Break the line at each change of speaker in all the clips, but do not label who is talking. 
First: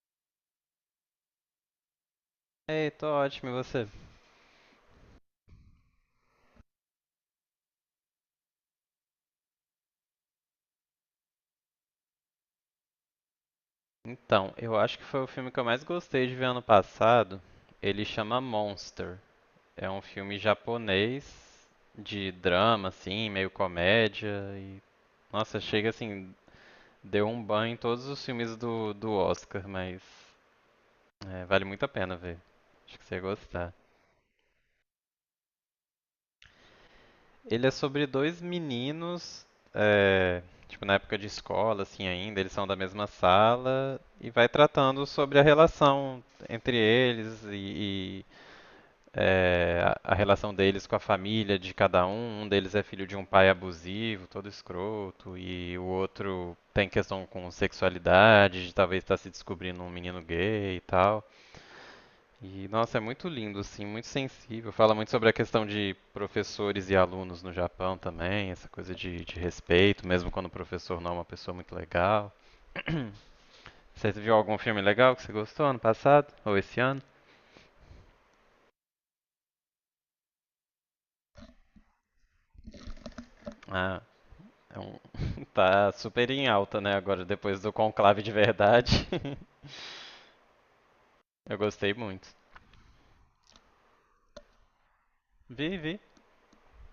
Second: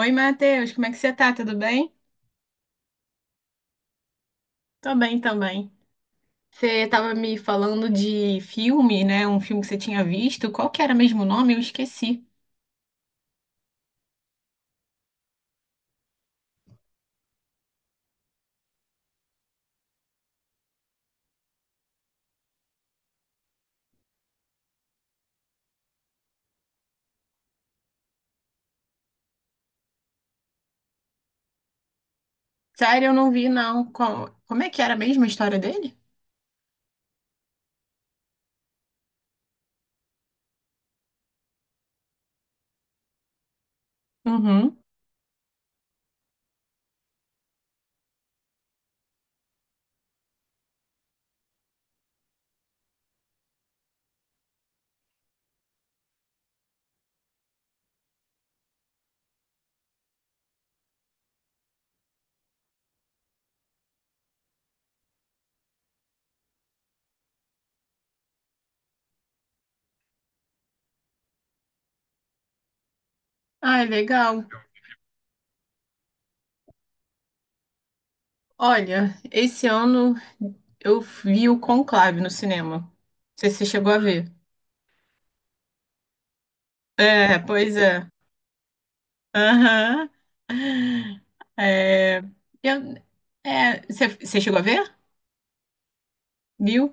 Oi, Matheus, como é que você tá? Tudo bem?
Ei, tô ótimo, e você?
Tô bem também. Você estava me falando de filme, né? Um filme que você tinha visto. Qual que era mesmo o nome? Eu esqueci.
Então, eu acho que foi o filme que eu mais gostei de ver ano passado. Ele chama Monster. É um filme japonês de drama, assim, meio comédia e... Nossa, chega assim, deu um banho em todos os filmes do Oscar, mas é, vale muito a pena ver. Acho que
Sério, eu
você ia
não vi,
gostar.
não. Como é que era mesmo a história dele?
Ele é sobre dois meninos, é, tipo, na época de escola, assim, ainda, eles são da mesma sala, e vai
Uhum.
tratando sobre a relação entre eles e a relação deles com a família de cada um. Um deles é filho de um pai abusivo, todo escroto, e o outro tem questão com sexualidade, de talvez estar se descobrindo um menino gay e tal. E, nossa, é muito lindo, assim, muito sensível. Fala muito sobre a questão de professores e alunos no Japão também, essa coisa de respeito, mesmo quando o professor não é uma pessoa muito legal.
Ah, é
Você viu
legal.
algum filme legal que você gostou ano passado? Ou esse ano?
Olha, esse ano eu vi o Conclave no cinema. Não sei se você chegou a
Ah,
ver.
é um- tá super em alta, né, agora,
É,
depois do
pois é.
Conclave de Verdade.
Aham.
Eu gostei
É,
muito.
eu- você chegou a ver?
Vi, vi.
Viu?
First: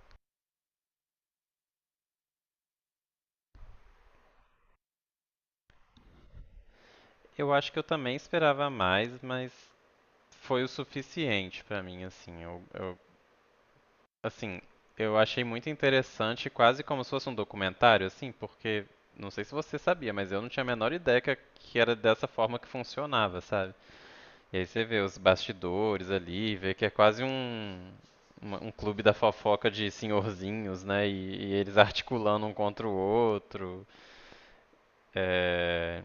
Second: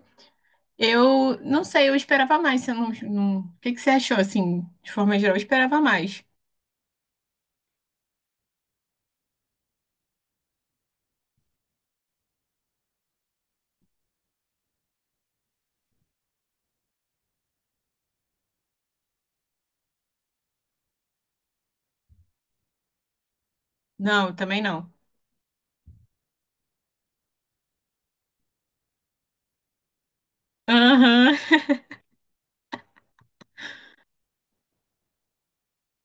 Eu não sei, eu esperava mais. Você não... O que que você achou, assim, de forma geral? Eu esperava mais.
Eu acho que eu também esperava mais, mas foi o suficiente pra mim, assim. Eu Assim, eu achei muito interessante, quase como se fosse um documentário, assim, porque não sei se você sabia, mas eu não tinha a menor ideia que era dessa forma que funcionava, sabe?
Não, eu
E
também
aí você
não.
vê os bastidores ali, vê que é quase um, um clube da fofoca de senhorzinhos, né?
Aham,
E eles articulando um contra o outro. É,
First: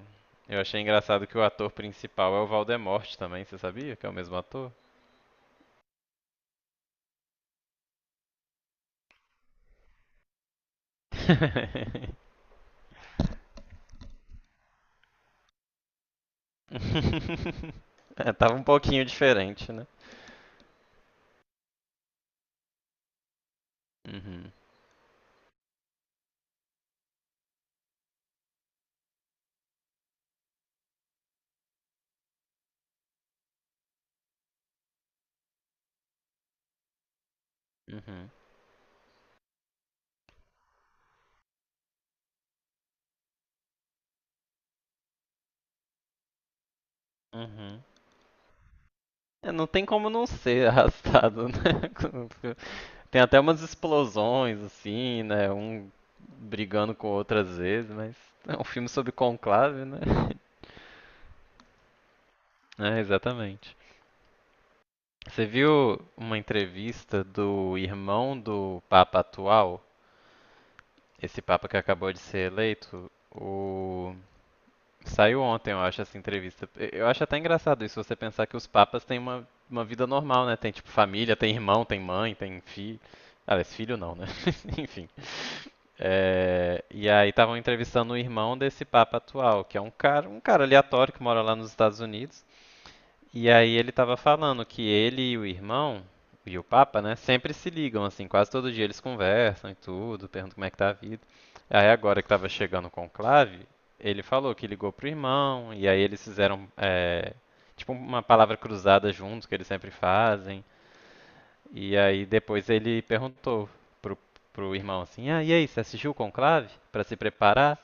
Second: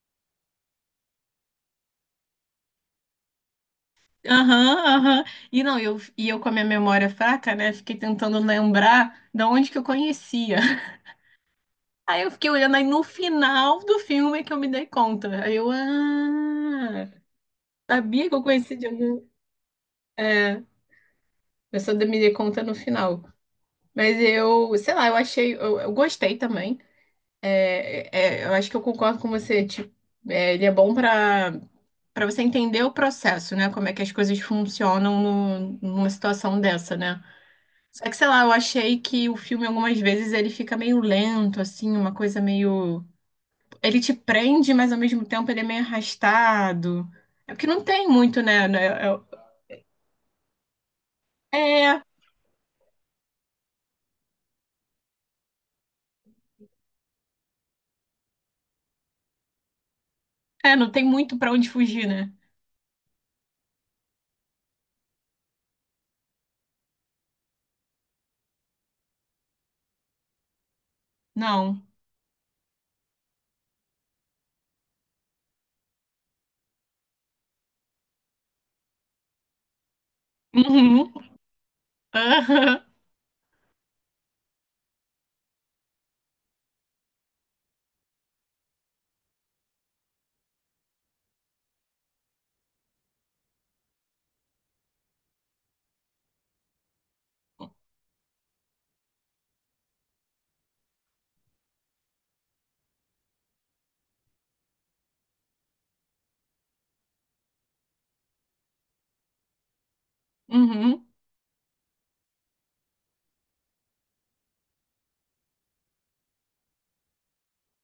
eu achei engraçado que o ator principal é o Valdemorte também, você sabia que é o mesmo ator?
aham, aham. E não, e eu com a minha memória fraca, né? Fiquei tentando lembrar de onde que eu conhecia. Aí eu fiquei olhando, aí no final do filme é que eu me dei conta. Aí eu, ah, sabia
É,
que eu
tava um
conhecia de
pouquinho
algum.
diferente, né?
É, eu só me dei conta no final. Mas
Uhum,
eu, sei lá, eu achei, eu gostei também. É, é, eu acho que eu concordo com você. Tipo, é, ele é bom para você entender o processo, né? Como é que as coisas funcionam numa situação dessa, né? Só que, sei
uhum,
lá, eu achei que o filme algumas vezes ele fica meio lento, assim, uma coisa meio. Ele te prende, mas ao mesmo tempo ele é meio arrastado. É porque
uhum.
não tem muito, né?
É, não tem como não ser arrastado, né?
É, é,
Tem até umas explosões, assim, né? Um brigando com outras vezes, mas é um filme sobre conclave, né?
é, não tem muito para onde fugir, né?
É, exatamente. Você viu uma entrevista do irmão do Papa atual, esse Papa que
Não.
acabou de ser eleito, o saiu ontem, eu acho, essa entrevista. Eu acho até engraçado isso, você pensar que os papas têm uma vida normal, né? Tem, tipo,
Uhum.
família, tem irmão, tem mãe, tem filho. Aliás, filho não, né? Enfim. É, e aí estavam entrevistando o irmão desse papa atual, que é um cara aleatório que mora lá nos Estados Unidos. E aí ele estava falando que ele e o irmão, e o Papa, né, sempre se ligam, assim, quase todo dia eles conversam e tudo, perguntam como é que tá a vida. Aí agora que estava chegando o conclave, ele falou que ligou pro irmão, e aí eles fizeram, tipo, uma palavra cruzada juntos, que eles sempre fazem.
Aham. Uhum.
E aí depois ele perguntou pro, pro irmão assim, ah, e aí, você assistiu o conclave? Pra se preparar?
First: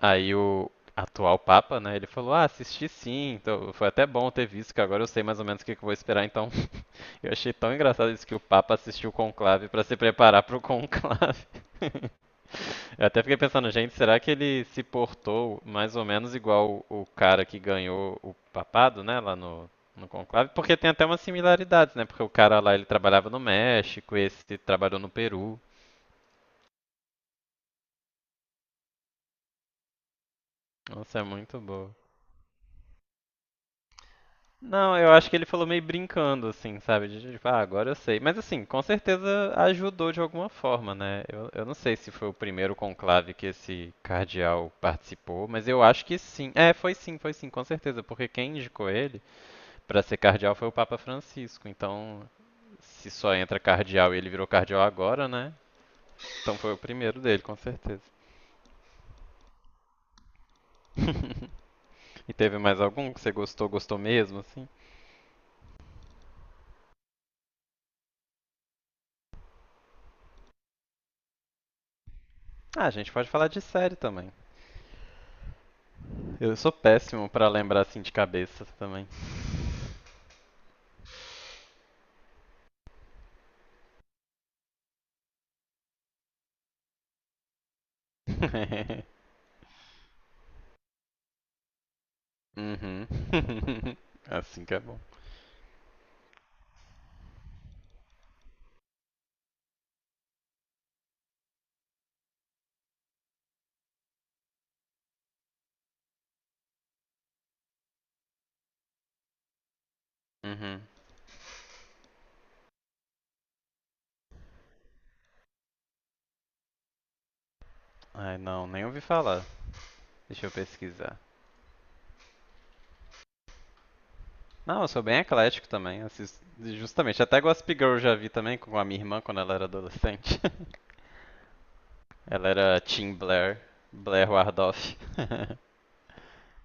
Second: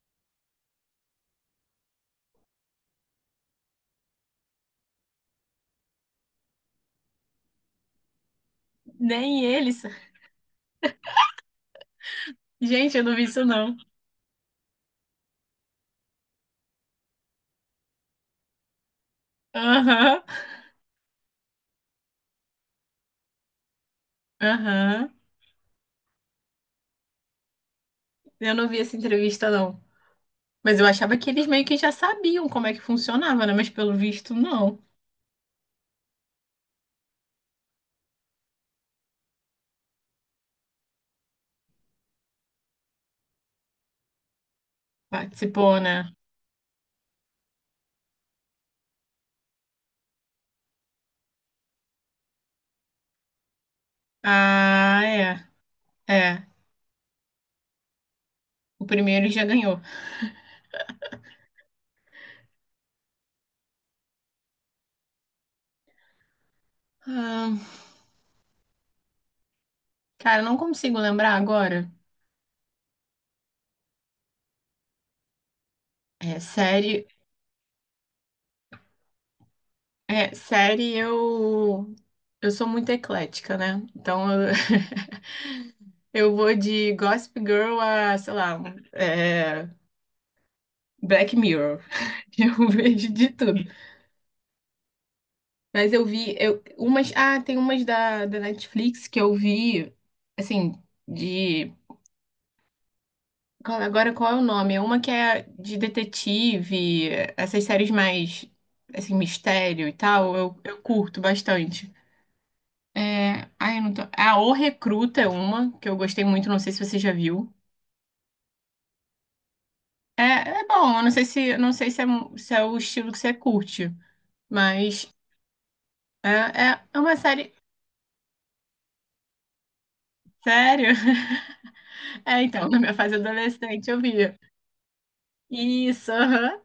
Aí o atual Papa, né, ele falou, ah, assisti sim, então foi até bom ter visto, que agora eu sei mais ou menos o que, que eu vou esperar, então eu achei tão engraçado isso que o Papa assistiu o
Nem
conclave
eles.
para se preparar para o conclave.
Gente, eu
Eu
não
até
vi
fiquei
isso,
pensando,
não.
gente, será que ele se portou mais ou menos igual o cara que ganhou o papado, né, lá no
Aham.
conclave? Porque tem até umas similaridades, né, porque o cara lá, ele trabalhava no México, esse trabalhou no
Aham.
Peru.
Eu não vi essa entrevista, não. Mas eu achava
Nossa, é
que eles
muito
meio que já
boa.
sabiam como é que funcionava, né? Mas pelo visto, não.
Não, eu acho que ele falou meio brincando, assim, sabe? De, tipo, ah, agora eu sei. Mas assim, com certeza ajudou de alguma forma, né? Eu não sei se foi o primeiro conclave que esse cardeal participou, mas
Participou,
eu
né?
acho que sim. É, foi sim, com certeza. Porque quem indicou ele pra ser cardeal foi o Papa Francisco. Então, se só entra cardeal e ele virou cardeal
Ah,
agora,
é.
né?
É.
Então foi o primeiro dele, com certeza.
O primeiro já ganhou.
E teve mais algum que você gostou, gostou mesmo, assim?
Ah, cara, eu não consigo lembrar agora.
Ah, a gente pode falar de série também.
É,
Eu sou
série.
péssimo pra lembrar assim de cabeça também.
É, série eu. Eu sou muito eclética, né? Então eu vou de Gossip Girl a, sei lá, é, Black Mirror. Eu
uhum.
vejo de tudo.
assim que é bom.
Mas eu vi eu, umas. Ah, tem umas da, da Netflix que eu vi, assim, de. Agora qual é o nome? É uma que é de detetive, essas séries mais, assim, mistério e tal, eu
Uhum.
curto bastante. É, ai, eu não tô. Ah, O Recruta é uma que eu gostei muito, não sei se você já viu.
Ai, não, nem ouvi falar.
É,
Deixa eu
é bom, eu não
pesquisar.
sei se, não sei se é, se é o estilo que você curte,
Não, eu sou
mas
bem eclético também.
é,
Assisto,
é uma
justamente, até
série.
Gossip Girl eu já vi também com a minha irmã quando ela era adolescente.
Sério? É,
ela
então, na
era
minha
Tim
fase
Blair,
adolescente eu vi.
Blair Wardoff.
Isso, aham.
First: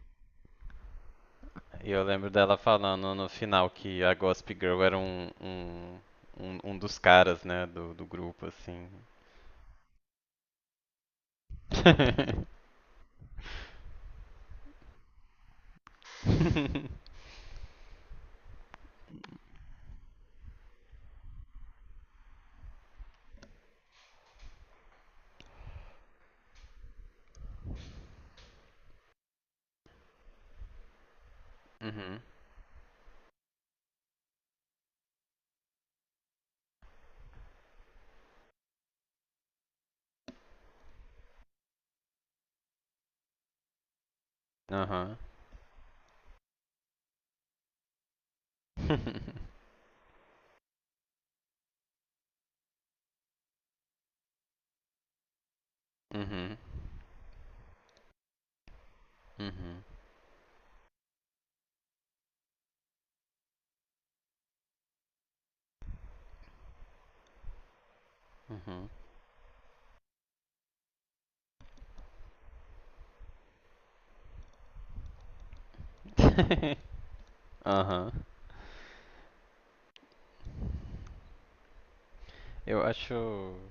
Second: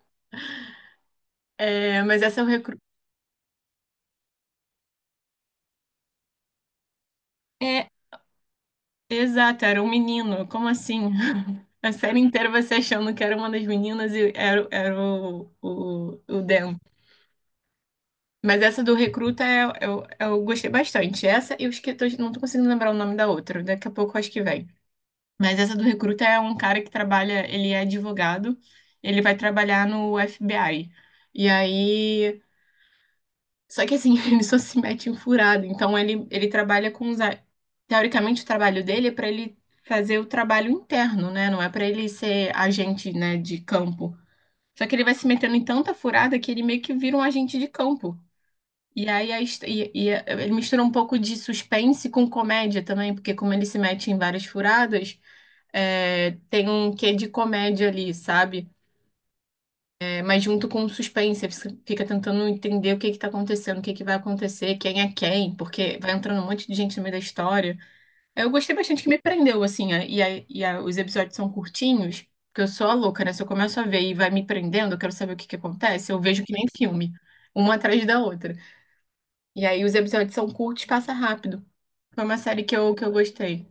E
É,
eu
mas
lembro
essa eu
dela falando no final que a Gossip Girl era um dos caras, né,
é,
do grupo, assim.
exato, era um menino. Como assim? A série inteira você achando que era uma das meninas e era, era o Dan. Mas essa do Recruta eu gostei bastante. Essa e os que não tô conseguindo lembrar o nome da outra. Daqui a pouco eu acho que vem. Mas essa do Recruta é um cara que trabalha, ele é advogado, ele vai trabalhar no FBI. E
Uhum.
aí. Só que assim, ele só se mete em furada. Então ele trabalha com teoricamente, o trabalho dele é para ele fazer o trabalho interno, né? Não é para ele ser agente, né, de campo. Só que ele vai
Aham.
se metendo em tanta furada que ele meio que vira um agente de campo. E aí a his- e a- ele mistura um pouco de suspense com comédia também, porque como ele se mete em várias furadas, é,
Uhum.
tem um quê de comédia ali, sabe?
Uhum.
Mas junto com o suspense, você fica tentando entender o que que tá acontecendo, o que que vai acontecer, quem é quem, porque vai entrando um monte de gente no meio da história. Eu gostei
Uhum.
bastante que me prendeu, assim, os episódios são curtinhos, porque eu sou a louca, né? Se eu começo a ver e vai me prendendo, eu quero saber o que que acontece, eu vejo que nem filme, uma atrás
Aham.
da outra. E aí os episódios são curtos, passa rápido. Foi uma série que
Eu
que eu
acho.
gostei.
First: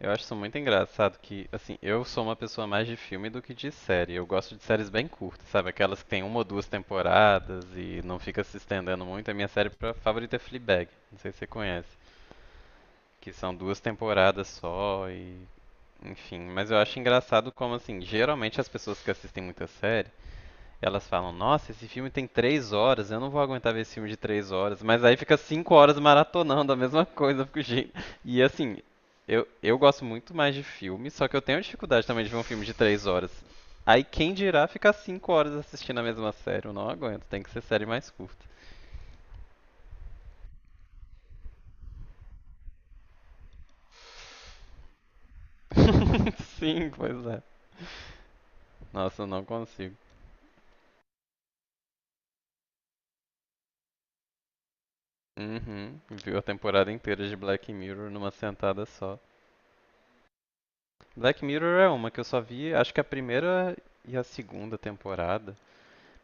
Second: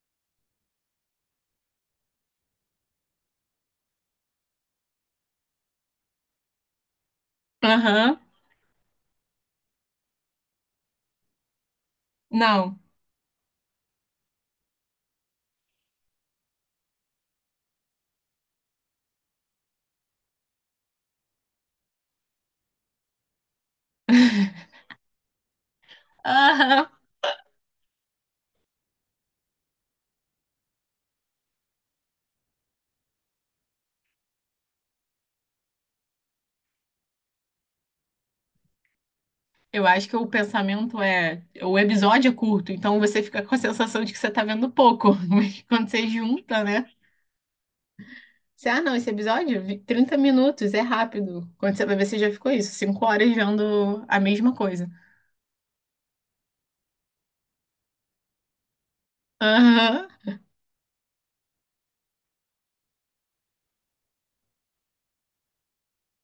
Eu acho isso muito engraçado que, assim, eu sou uma pessoa mais de filme do que de série. Eu gosto de séries bem curtas, sabe? Aquelas que tem uma ou duas temporadas e
Aham,
não fica se estendendo muito. A minha série favorita é Fleabag. Não sei se você conhece.
não.
Que são duas temporadas só e. Enfim, mas eu acho engraçado como, assim, geralmente as pessoas que assistem muita série. Elas falam, nossa, esse filme tem 3 horas, eu não vou aguentar ver esse filme de 3 horas. Mas aí fica 5 horas maratonando a
Aham,
mesma coisa. Eu fico, "Gente." E assim, eu gosto muito mais de filme, só que eu tenho dificuldade também de ver um filme de 3 horas. Aí quem dirá ficar 5 horas assistindo a mesma série? Eu não aguento, tem que ser série mais curta.
eu acho que o pensamento é: o episódio é curto, então você fica com a sensação de que você tá vendo pouco. Mas quando você junta, né?
Sim, pois é.
Você, ah, não, esse
Nossa, eu não
episódio,
consigo.
30 minutos, é rápido. Quando você vai ver, você já ficou isso, 5 horas vendo a mesma coisa.
Uhum, viu a temporada inteira de Black Mirror numa sentada só.
Aham,
Black Mirror é uma que eu só vi, acho que a primeira e a segunda temporada.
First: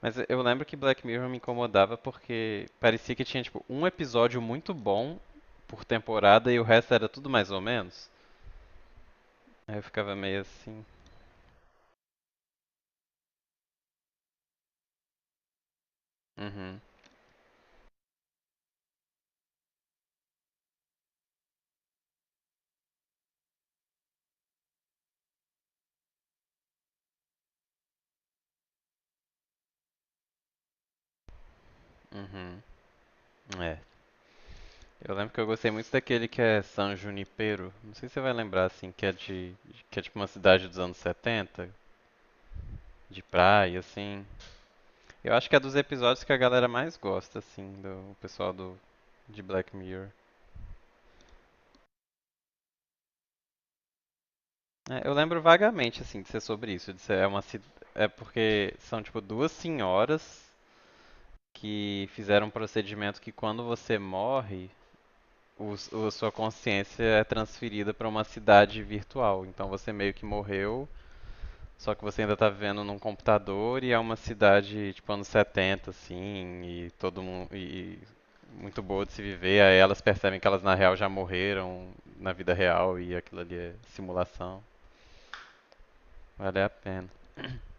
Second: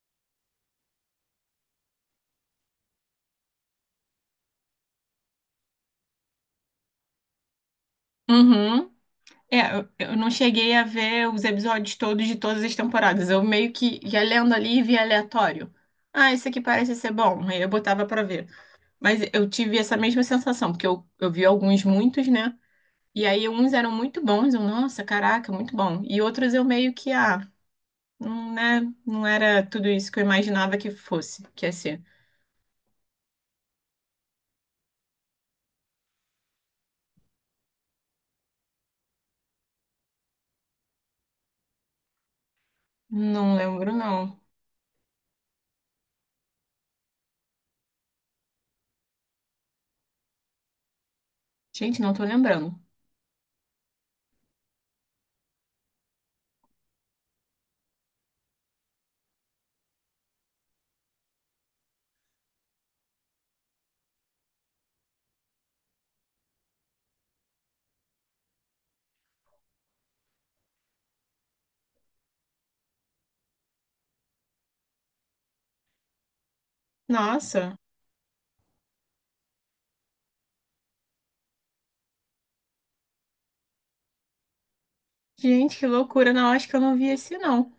Mas eu lembro que Black Mirror me incomodava porque parecia que tinha, tipo, um episódio muito bom por temporada e o resto era tudo mais ou menos.
uhum. É,
Aí eu
eu
ficava
eu não
meio
cheguei a
assim.
ver os episódios todos de todas as temporadas. Eu meio que ia lendo ali e via aleatório. Ah, esse aqui
Uhum,
parece ser bom. Aí eu botava pra ver. Mas eu tive essa mesma sensação, porque eu vi alguns muitos, né? E aí uns eram muito bons, eu, nossa, caraca, muito bom. E outros eu meio que, ah, não, né, não era tudo isso que eu imaginava que fosse, que ia ser.
uhum. É. Eu lembro que eu gostei muito daquele que é San Junipero. Não sei se você vai lembrar, assim, que é de. Que é tipo uma cidade dos anos 70, de
Não
praia,
lembro,
assim.
não.
Eu acho que é dos episódios que a galera mais gosta, assim, do o pessoal do de Black Mirror.
Gente, não tô lembrando.
É, eu lembro vagamente, assim, de ser sobre isso, de ser é porque são tipo duas senhoras que fizeram um procedimento que quando você morre, a sua consciência é transferida para uma cidade virtual. Então você meio que morreu, só que você ainda tá vivendo num computador e é uma cidade tipo anos 70 assim, e todo mundo
Nossa,
e muito boa de se viver. Aí elas percebem que elas na real já morreram na vida real e aquilo ali é simulação.
gente, que loucura, não,
Vale
acho
a
que eu não vi
pena.
esse, não.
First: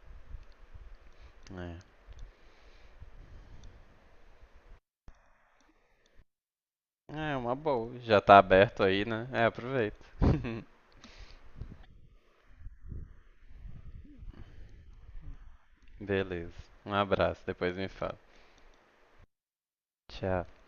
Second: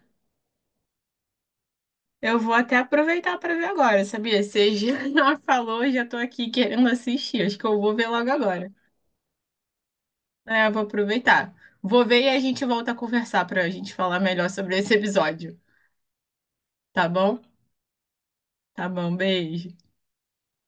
É.
Eu vou até aproveitar pra ver agora, sabia? Você já falou, já tô aqui querendo
É,
assistir,
uma
acho que eu vou
boa.
ver
Já
logo
tá
agora.
aberto aí, né? É, aproveita.
É, eu vou aproveitar. Vou ver e a gente volta a conversar pra gente falar melhor sobre esse episódio,
Beleza. Um
tá bom?
abraço, depois me fala.
Tá bom, beijo.
Tchau.